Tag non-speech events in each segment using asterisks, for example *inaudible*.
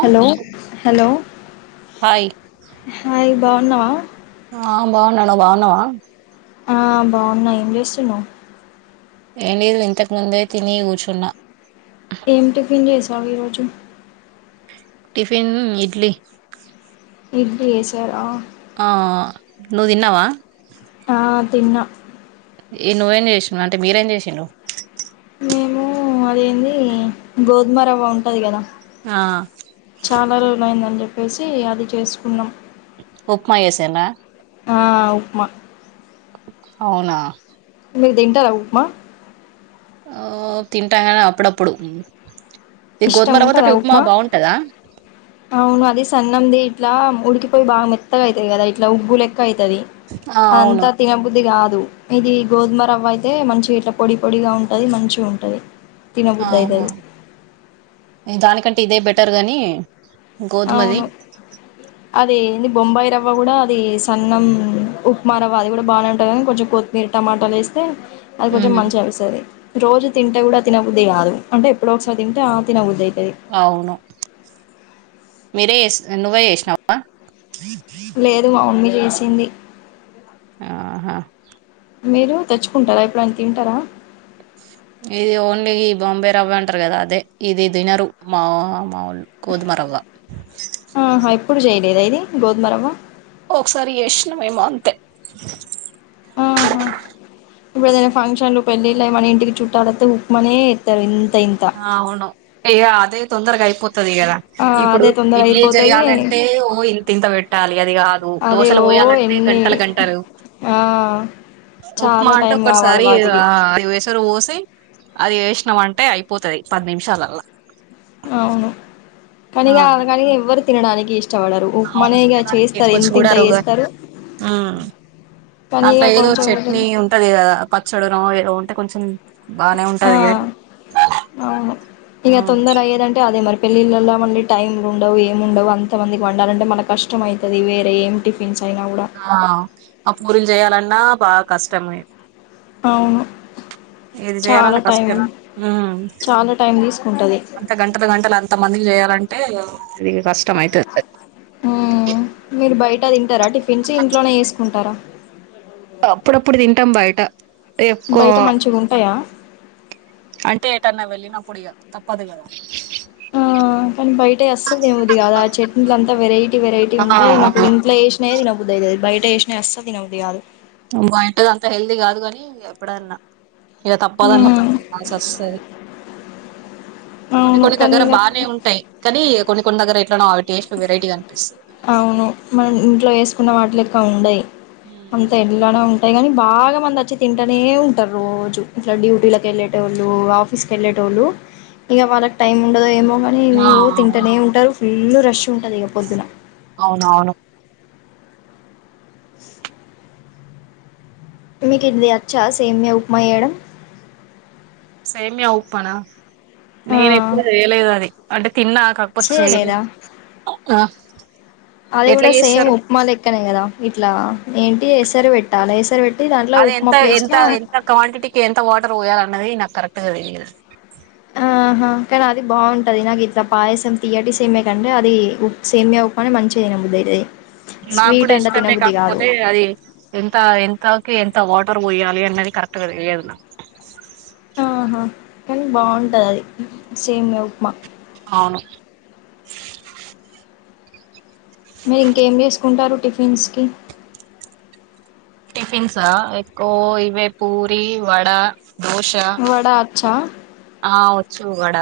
Hello hello hi. Hi బావున్నావా? ఆ బావున్నా, నువు బావున్నావా? ఆ బావున్నా. ఏం చేస్తున్నావ్? ఏం లేదులే ఇంతకుముందే తిని కూర్చున్నా. ఏం టిఫిన్ చేసావు ఈరోజు టిఫిన్ ఇడ్లీ. ఇడ్లి చేసారా ఆ ఆ నువ్ తిన్నావా? తా తిన్న ఈ నువ్వేం చేసినవ్ అంటె మీరేం చేసిండ్రు మేము అదెంది గోధుమరవ్వ ఉంటది కదా ఆ చాలా రోజులు అయిందండి వేసి అది చేసుకున్నం ఉప్మా చేసిండ్రా ఆ ఉప్మ అవునా మీరు తింటార ఉప్మా ఆ తింటా గాని అప్పుడప్పుడు ఇది ఇష్టం ఉంటదా గోధుమరవ్వతోటి ఉప్మా బాగుంటదా అవును అది సన్నంది ఇట్ల ఉడికిపోయి బాగా మెత్తగా అయితది కదా ఇట్లా ఉగ్గులేక్ గయితది ఆ అవును అదంతా తినబుద్ది కాదు ఇది గోధుమ రవ్వ అయితే మంచిగా ఇట్లా పొడి పొడిగా ఉంటది మంచి గుంటది ఆహ ఇద్ దానికంట్ ఇదే బెటర్ గాని గోధుమది అవును అదీ అది బొంబయి రవ్వ కూడ అది సన్నం ఉప్మా రవ్వ అది కూడా బాగానే ఉంటుంది కానీ కొంచెం కొత్తిమీర్ టమాటాలు వేస్తే అది తోటి ఉమ్, మంచిగా అనిపిస్తుంది రోజు తింటే కూడ తినబుద్ది కాదు అంటే ఎప్పుడో ఒకసారి తింటే ఆ తినొద్ద్దది అవును మీరే చేస్ నువ్వే చేసినావ లేదు మా మమ్మీ ఏసింది ఆహ మీరు తెచ్చుకుంటరా ఎప్పుడయిన తింటార ఇది ఓన్లీ బొంబే రవ్వ అంటరు కదా అదే ఇది తినరు మా మాలు గోధుమ రవ్వ ఆహ ఎప్పుడు చేయలేద ఇది గోధమరవ్వ ఒకసారి చేసినం మేము అంతే ఆహ ఇప్పుడు ఏదైనా ఫంక్షన్లు పెళ్ళిళ్ళ మన ఇంటికి చుట్టాలొసై ఉప్మానే ఎస్తారు ఆ అవును ఇగ అదే తొందరగా అయిపోతు తది కదా ఆ ఇప్పుడు అదే తొందర ఇడ్లీ అయిపోతది చేయాలంటే ఓ ఇంత ఇంత పెట్టాలి అది కాదు అదే దోసలు ఓ పోయాలంటే ఎన్ని గంటలు గంటలు ఆ ఉప్మా చాలా అంటే టైం కావాలి ఒకసారి వాటికి స్తరు పోసి అది వేసినాం అంటే అయి పోతది పది నిమిషాలల్లా అవును కనీిక ఆల్ కనీ ఎవ్వరు తినాడానికీ ఇష్ట అవును తినడానికి ఎక్కువ చూడారు చేస్తారు కానీ దాంట్లో ఇగ ఏదో కొంచెం కొంచెం చట్నీ ఉంటది కదా పచ్చడిర ఏదో అంత కొంచం ఆ అవును ఇక తొందర అయ్యేదంటే అదే మరి పెళ్ళిళ్ళలో మళ్ళీ టైమ్లు ఉండవు ఏం ఉండవు అంత మందికి వండాలంటే మనకి కష్టం అవుతుంది వేరే ఏం టిఫిన్స్ అయినా కూడా ఆ ఆ పూరిం చేయాలండి నా బా కష్టమే అవును ఇది చాలా చేయాలన్నా టైం కష్టం ఉమ్ చాలా టైం తీసుకుంటది అంత గంటలు గంటలు అంత మందికి చేయాలంటే ఇది కష్టం అవుతుంది టా తింటారా టిఫిన్స్ ఇంలోనే వేసుకుంటారా అప్పుడప్పుడు తింటాం బయట ఎక్కువ బయట మంచిగా ఉంటాయా అంటే ఏటన్నా వెళ్ళినప్పుడు ఇక తప్పదు కదా ఉమ్ కానీ బయట అసలు దేముది కాదా ఆ చట్నీలు అంతా వెరైటీ వెరైటీ ఉంటాయి నాకు ఇంట్లో వేసినాయి బుధియతధి బయట షనిసస్తాది అసల్ తినబుధి కాధు ఉమ్ బేటది అంత హెల్తీ కాదు కాని ఎప్పుడన్నా ఇక మ్మ్ తప్పదన్నప్పుడుసి వస్తుంది కొన్ని అవును కొన్ని కానీ దగ్గర ఇగ బానే ఉంటాయి కానీ కొన్ని కొన్ని దగ్గర ఎట్లానో అవి టేస్ట్ వెరైటీ ఆనిపిస్తుంది అవును మనం ఇంట్లో వేసుకున్న వాటిలు క్క ఉండయి అంత ఎళ్లానే ఉంటాయి కాని బాగా మంది వచ్చి తింటూనే ఉంటారు రోజు ఇట్లా డ్యూటీలకి వెళ్ళేట వాళ్ళు ఆఫీస్కి వెళ్ళేట వాళ్ళు ఇంక వాళ్ళకి టైమ్ ఉండదుో ఏమో కానీ ఆ ఏవెవో తింటూనే అవును ఉంటారు ఫుల్ రష్ ఉంటుంది ఇక పొద్దున అవునవును మీకు ఇది అచ్చా సేమ్య ఉప్మా వేయడం సేమ ఉఊప్పనా ఆ నేను ఎప్పుడ చేయలేదు అది అంటే తిన్నా కాకపోతే చేయలే చేయలేదా అది ఎట్లా కూడా సేమ్ చేస్తారు ఉప్మా లెక్కనే కదా ఇట్లా ఏంటి ఏసరి పెట్టాలి ఏసరి పెట్ట అది ఎంత ఎంత ఎంత క్వాంటిటీకి ఎంత వాటర్ పోయాలి అన్నది నాకు కరెక్ టి ఆహా కానీ అది బాగుంటది నాకు ఇట్లా పాయసం తీయటి సేమయ కంటే అది సేమయ ఉప్పుని మంచిదినా బద్దు అది నాకు కూడా ఇష్టమే కాకపోతే అది ఎంత ఎంతకి ఎంత వాట ర పోయ్యాలి అనేది కరక్ట్ థెలియధు నక్ ఆహా కానీ బాగుంటది అది సెమ్యా ఉప్మా అవును మీరు ఇంకేం చేసుకుంటారు టిఫిన్స్ కి టిఫిన్సా ఎక్కువ ఇవే పూరి వడ దోశ వడ అచ్చా? ఆ వచ్చు వడ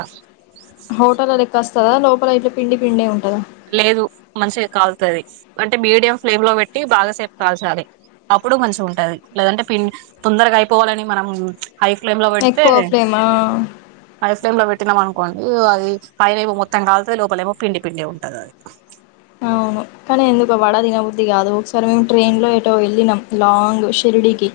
కదా లోపల ఇట్ల పిండి పిండే ఉంటద లేదు మంచిగా కాలుతది అంటే మీడియం ఫ్లేమ్ లో పెట్టి బాగాసేపు కాల్చాలి అప్పుడు మంచిగా ఉంటది లేదంటే పిం తొందరగా అయిపోవాలని మనం హై ఫ్లేమ్ లో పెడితే ఎక్కువ ఫ్లేమా? హై ఫ్లేమ్ లో పెట్టినాం అను కోన్ ఇగ అది పైనేమో మొత్తం కల్తాది లోపలేమో పిండి పిండే ఉంది టది అది అవును కానీ ఎందుకు వడ తినబుద్ధది కాదు ఒకసారి మేము ట్రైన్ లో ఎటో వెళ్ళినం లాంగ్ షిరిడికి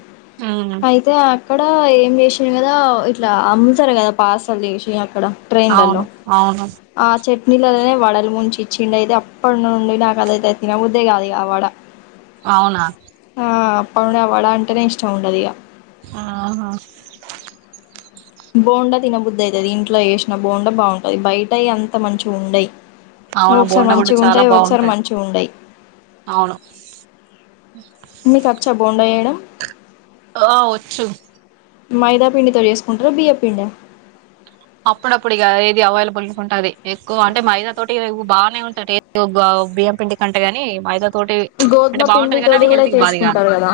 ఉమ్ అయితే అక్కడ ఏం చేసిన కదా ఇట్లా అమ్ముతారు కదా పర్సలు చేసి అక్కడ ట్రైన్లలో అవును అవును ఆ చె ట్నీలల్లోనే వడలు ముంచి ఇచ్చిండి అయితే అప్ ఉందండీ నాకు అదైతే తినబుద్దే కాదు ఇగ ఆ వడ అవునా ఆ *unintelligible* వడ అంటేనే ఇష్టం ఉండదు ఇగ ఆహ బోండా తినబుద్దు అయితది ఇంట్లో వేసిన బోండా బాగుంటది బయట అయి అంత మంచిగా ఉండయి అవును ఒకసారి బోండా కూడా మంచిగా చాలా ఉంటాయి ఒకసారి బాగుంటది మంచి ఉండయి అవును మీకచ్చా బోండా చేయడం ఆ వచ్చు మైదా పిండితో చేేసుకుంటార బియ్యపిండ అప్పుడప్పుడు ఇగ ఏది అవైలబుల్ అనుకుంటే అది, ఎక్కువ అంటే మైదా తోటి బానే ఉంటె టేస్ట్ బియ్యం పిండి కంటేగాని మైదా. తోటి అంటే గోధుమ పిండి బాగుంటది కానీ తోటి అది కూడా హెల్త్ కి బాది కాదు చేసుకుంటారు కదా,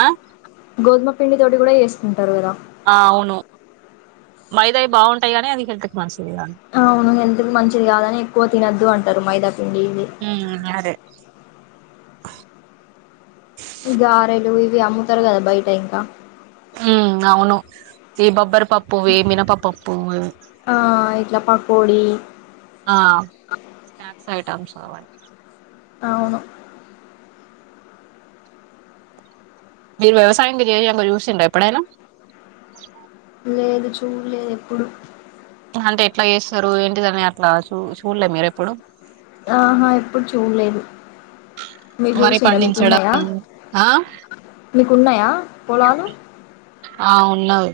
ఆ గోధుమ పిండి తోటి కూడా చేస్. కుంటారు కదా ఆ అవును మైదావి బాగుంటాయి అని అది హెళ్తుకి మంచ్ ఆవును మెన్ మంచిది కాదని ఎక్కువ తినొద్దు అంటరు మైదా పిండి ఇవి హుమ్ అరే ఉ గారెలు యి ఇవి అమ్ముతారు కదా బయట ఇంకా హ్మ్ అవును ఈ బబ్బర్ పప్పు వే మినప పప్పు ఆ ఇట్లా పకోడి ఆ స్నాక్స్ ఐటమ్స్ కోవన్ అవును మీరు వ్యవసాయంగా చేయంగా చూసిండా ఎప్పుడైనా లేదు చూడ్ లేదు ఎప్పుడు అంటే ఎట్లా చేస్తారు ఏంటిదని అట్లా చూ చూడలే మీరు ఎప్పుడు ఆహా ఎప్పుడు చూడలేదు మీరు వరి చూసిరా మీకున్నాయా పండించడం ఆ మీకున్నాయా పోలాలు ఆ ఉన్నావ్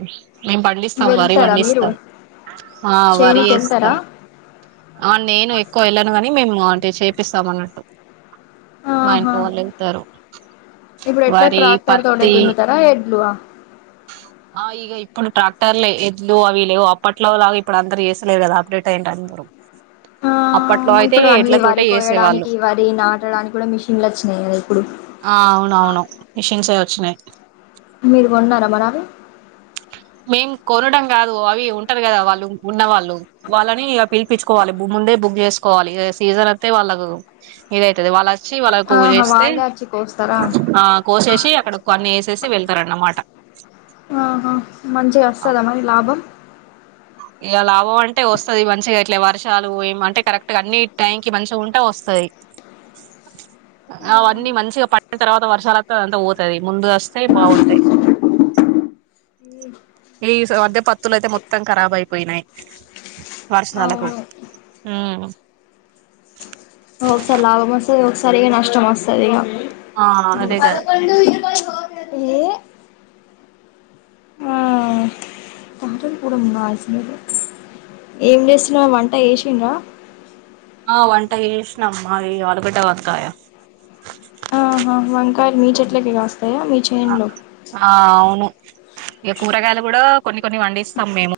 మేం పండిస్తాం వరి వెళ్తారా మీరు పండిస్తాం ఆ వరి చేనుకి వెళ్తారా వేస్తాం ఆ నేను ఎక్కువ వెళ్ళను ని మేము అంటే చేపిస్తామ అన్నట్టు మా ఆహా ఇంట్లో వాళ్ళు వెళ్తారు ఇప్పుడు ఎట్లా వరి ట్రాక్టర్ తోటే పత్తి దున్నతారా ఎడ్లువా ఆ ఇక ఇప్పుడు ట్రాక్టర్లు ఎడ్లు అవి లేవు. అప్పట్లో లాగా ఇప్పుడు అందరు చేస్తలేరు కదా అప్డేట్ అయ్యంరు అందరు ఆ అప్పట్లో అయితే ఇప్పుడు ఎడ్ల అన్ని తోటే వరి చేసేవాళ్ళు. కోయడానికి వరి నాటడానికి కూడా మిషన్లు వచ్చినాయి కదా ఇప్పుడు ఆ అవునవును మిషన్స వచ్చినాయి. మీరు బాగున్నారా మనావి మేం కొనడం కాదు అవి ఉంటరు కదా వాళ్ళు ఉన్నవాళ్ళు వాళ్ళని పిలిపించుకోవాలి. ముందే బుక్ చేసుకోవాలి. సీజన్ ఒతే వాళ్ళకు ఇదైతది వాళ్ళ వచ్చి వాళ్ళకు ఆహా చేస్తే వాళ్ళే వచ్చి కోస్తారా ఆ కోసేసి అక్కడ అన్ని వేసేసి వెళ్తారు అన్నమాట. ఆహ మంచిగ వస్తద మరి లాభం. యిక లాభం అంటె వస్తది, మంచిగ ఇట్లె వర్షాలు బొయ్ ఏమంటే కరెక్ట్ గా అన్ని టైంకి మంచిగ ఉంటె వస్తది. అవన్నీ మంచిగ పండిన తర్వాత వర్షాలు అంతా అంత పోతది ముందుగ వస్తె బాగుంటయ్. యీస్ మద్దె పత్తులు అయితె మొత్తం మొత్తం ఖరాబ్ అయిపోయ్ నాయ్. వర్షాలకు అవును హుమ్మ్ ఒకసారి, లాభం వస్తది. ఒకసారి నష్టం వస్తదియిక, ఆ అదే కదా ఏ ఆహ్ బాతు ల్ కురమ్ బాగ్ జేస్ నరు యేమ్ జేసిన్నవ్ వంట జేసిండ్ర ఆ వంట జేసినమ్మ యి ఆలుగడ్డ, వంకాయ. కాయల్ మీ చెట్టుకి కాస్ అ ఆ అవును, ఇక కూరగాయలు గూడా కొన్ని కొన్ని పండిస్తాం మేము,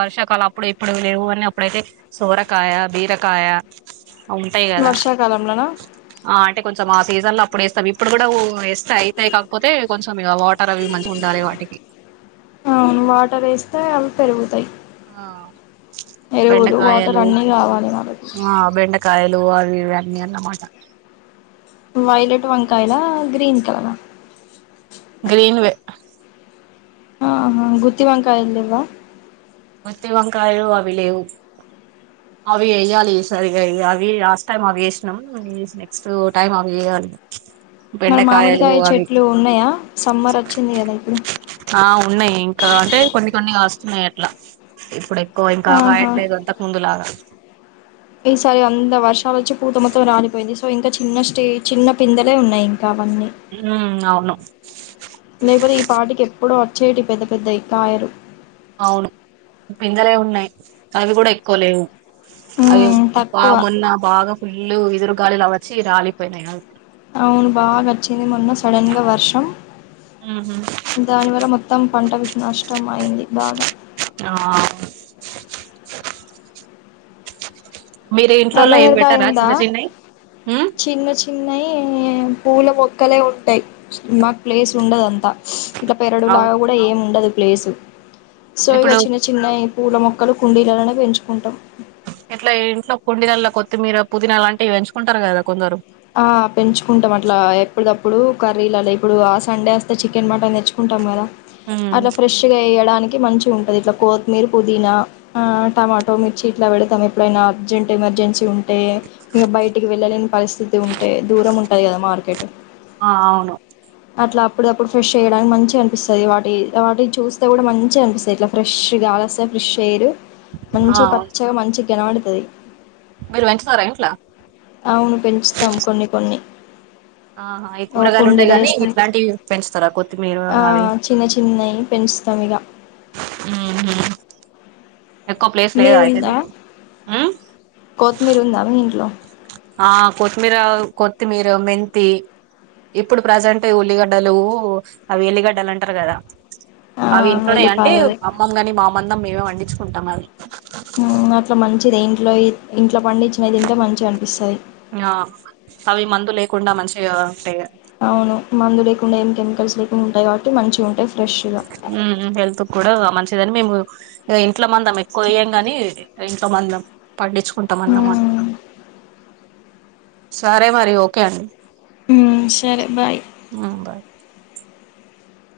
వర్షాకాల అప్పుడు ఇప్పుడు లేవు అని, అప్పుడైతె సోరకాయ, బీరకాయ. అవి ఉంటయ్ కద, వర్షాకాలంలోనా ఆ అంటె కొంచెం మాస్ సీజన్ ల అప్పుడు వేస్తాం, ఇప్పుడు గూడ ఒ యేస్తె అయిపొ వుంటై కాకపోతే, కొంచెం యిగ వాటర్ అవి మంచి గుండలె వాటికి. అవును వాటర్ వేస్తె అవి పెరుగుతాయ్. ఆహ్ ఎరువులు వాటర్ అన్ని కావాలె మనకు. ఆ బెండకాయలు అవి యివి అన్ని అన్నమాట. వయిలేట్ వంకాయల, గ్రీన్ కాయల గ్రీన్ వే హ ఆహ గుత్తి వంకాయల్ దెమో గుత్తి వంకాయలు అవి లేవ్ అవి వెయాలి, సరిగ అవి లాస్ట్ టైం అవి యేసినం. ఈజ్ నెక్స్ట్ టైం అవి వెయాలి. మరి బెండకాయలు మామిడికాయ అవి, చెట్లు ఉన్నాయా సమ్మర్ వచ్చింది కదా ఇప్పుడు ఆ ఉన్నాయ్, ఇంక అంటె కొన్ని కొన్ని. ఆస్ ఉన్నయ్ అట్ల, ఇప్పుడె కొ ఇంకా ఆహా కాయట్లేదు, అంతకు ముందులాగ. ఈసారి వంద వర్షం, ఆ వచ్చి, మొత్తం రాలిపోయింది. సో ఇంక చిన్న స్టేజ్, చిన్న పిందలె ఉన్నాయ్ యింక అవన్ని ఉమ్ అవును లేకపోతే ఈ పాటికి ఎపు ఎప్పుడో వచ్చేటి, పెద్ద పెద్దయి కాయలు. అవును పిందలె ఉన్నయ్ అవి గూడ ఎక్కువలేవు అవి అమ్ మ్మ్ అప్ప తక్కువ మొన్న బాగ ఫుల్లు ఎదురు గాలిలా వచ్చి రాలిపోయినయ అవును బాగ వచ్చింది. మొన్న సడనగా వర్షం. ఉహు దానివర మొత్తం పంట విష్ణు నష్టం అయింది బాగా ఆ మీరు నల్ల ఇంట్లోలో ఏం నేరేడుకాయ పెట్టారా ఉందా చిన్న చిన్న చిన్న చిన్నయి పూల మొక్కలే ఉంటాయి మాకు ప్లేస్ ఉండదంతా ఇంట్ల పెరడు లాగా అవును. కూడా ఏం ఉండదు ప్లేసు సో ఇగ ఇప్పుడు చిన్న చిన్నవి పూల మొక్కలు కుండీలలోనే పెంచుకుంటాం ఇట్లా ఇంట్లో కొండిల్ల కొత్తిమీర పుదీ అలాంటివి పెంచుకుంటారు కదా కొందరు ఆ పెంచుకుంటాం అట్లా ఎప్పుడు తప్పుడు కర్రీలలో ఇప్పుడు ఆ సండే వస్తే చికెన్ మటన్ తెచ్చుకుంటాం కదా ఉమ్ అలా ఫ్రెష్ గా వేయడానికి కి మంచిగా ఉంటది ఇట్ల కోతిమీర్ పుదీనా ఆ టమాటో మిర్చి ఇట్లా పెడతాను ఎప్పుడైనా అర్జెంట్ ఎమర్జెన్సీ ఉంటే బయటికి వెళ్లలేం పరి ఉంటే దూరం ఉంటాది కదా మార్కెట్ ఆ అవును అట్లా అప్పుడప్పుడు ఫ్రెష్ చేయడానికి మంచిగా అనిపిస్తుంది వాటి వాటి చూస్తే కూడా మంచిగా అనిపిస్తుంది ఇట్లా ఫ్రెష్ కాగాస్తే ఫ్రెష్ ఎయిర్ ఆ, మంచి అవును. పచ్చగా మంచి కనబడుతది మీరు పెంచుతారా ఇంట్లో అవును పెంచుతాం కొన్ని కొన్ని ఆహా ఈ ఓ కూరగాయలు ఉండయి కుండీలో గాని వేస్తే ఇట్లాంటివి పెంచుతారా కొత్తిమీర ఆ అవి చిన్న చిన్నయి పెంచుతాం ఇగ ఆహా మీది ఉందా ఉమ్ కొత్తిమీర ఉందా మీ ఇంట్లో ఆ కొత్తిమీర కొత్తిమీర, మెంతి ఇప్పుడు ప్రజెంట్ ఉల్లిగడ్డలు అవి ఎల్లిగడ్డలు అంటారు కదా ఆ అవి ఇంట్లోనే అంటే ఎల్లిపాయలు అమ్మమ్ కాని మామన్ అంద *unintelligible* మిమే పండించుంటాం అయ్ మ్మ్ అట్లా మంచిది ఇంట్లో ఇంట్లో పండించినవి తింటే మంచిగా అనిపిస్తాయి ఆ అవి మందు లేకుండా మంచిగా అంటాయి గా అవును మందు లేకుండా ఏం కెమికల్స్ లేకుండా ఉంటయి కాబట్టి మంచిగా ఉంటాయి ఫ్రెష్గా మ్మ్ హెల్త్ కూడా మంచి మేము ఇంట్లో మందం ఎక్కువ వయ్యం గాని ఇంట్లో మందం పండించుకుంటాం ఓకే అన్నమాట సిస్టర్ సరే మరి ఓకే అండి ఉ సరే బాయ్ ఉమ్ బాయ్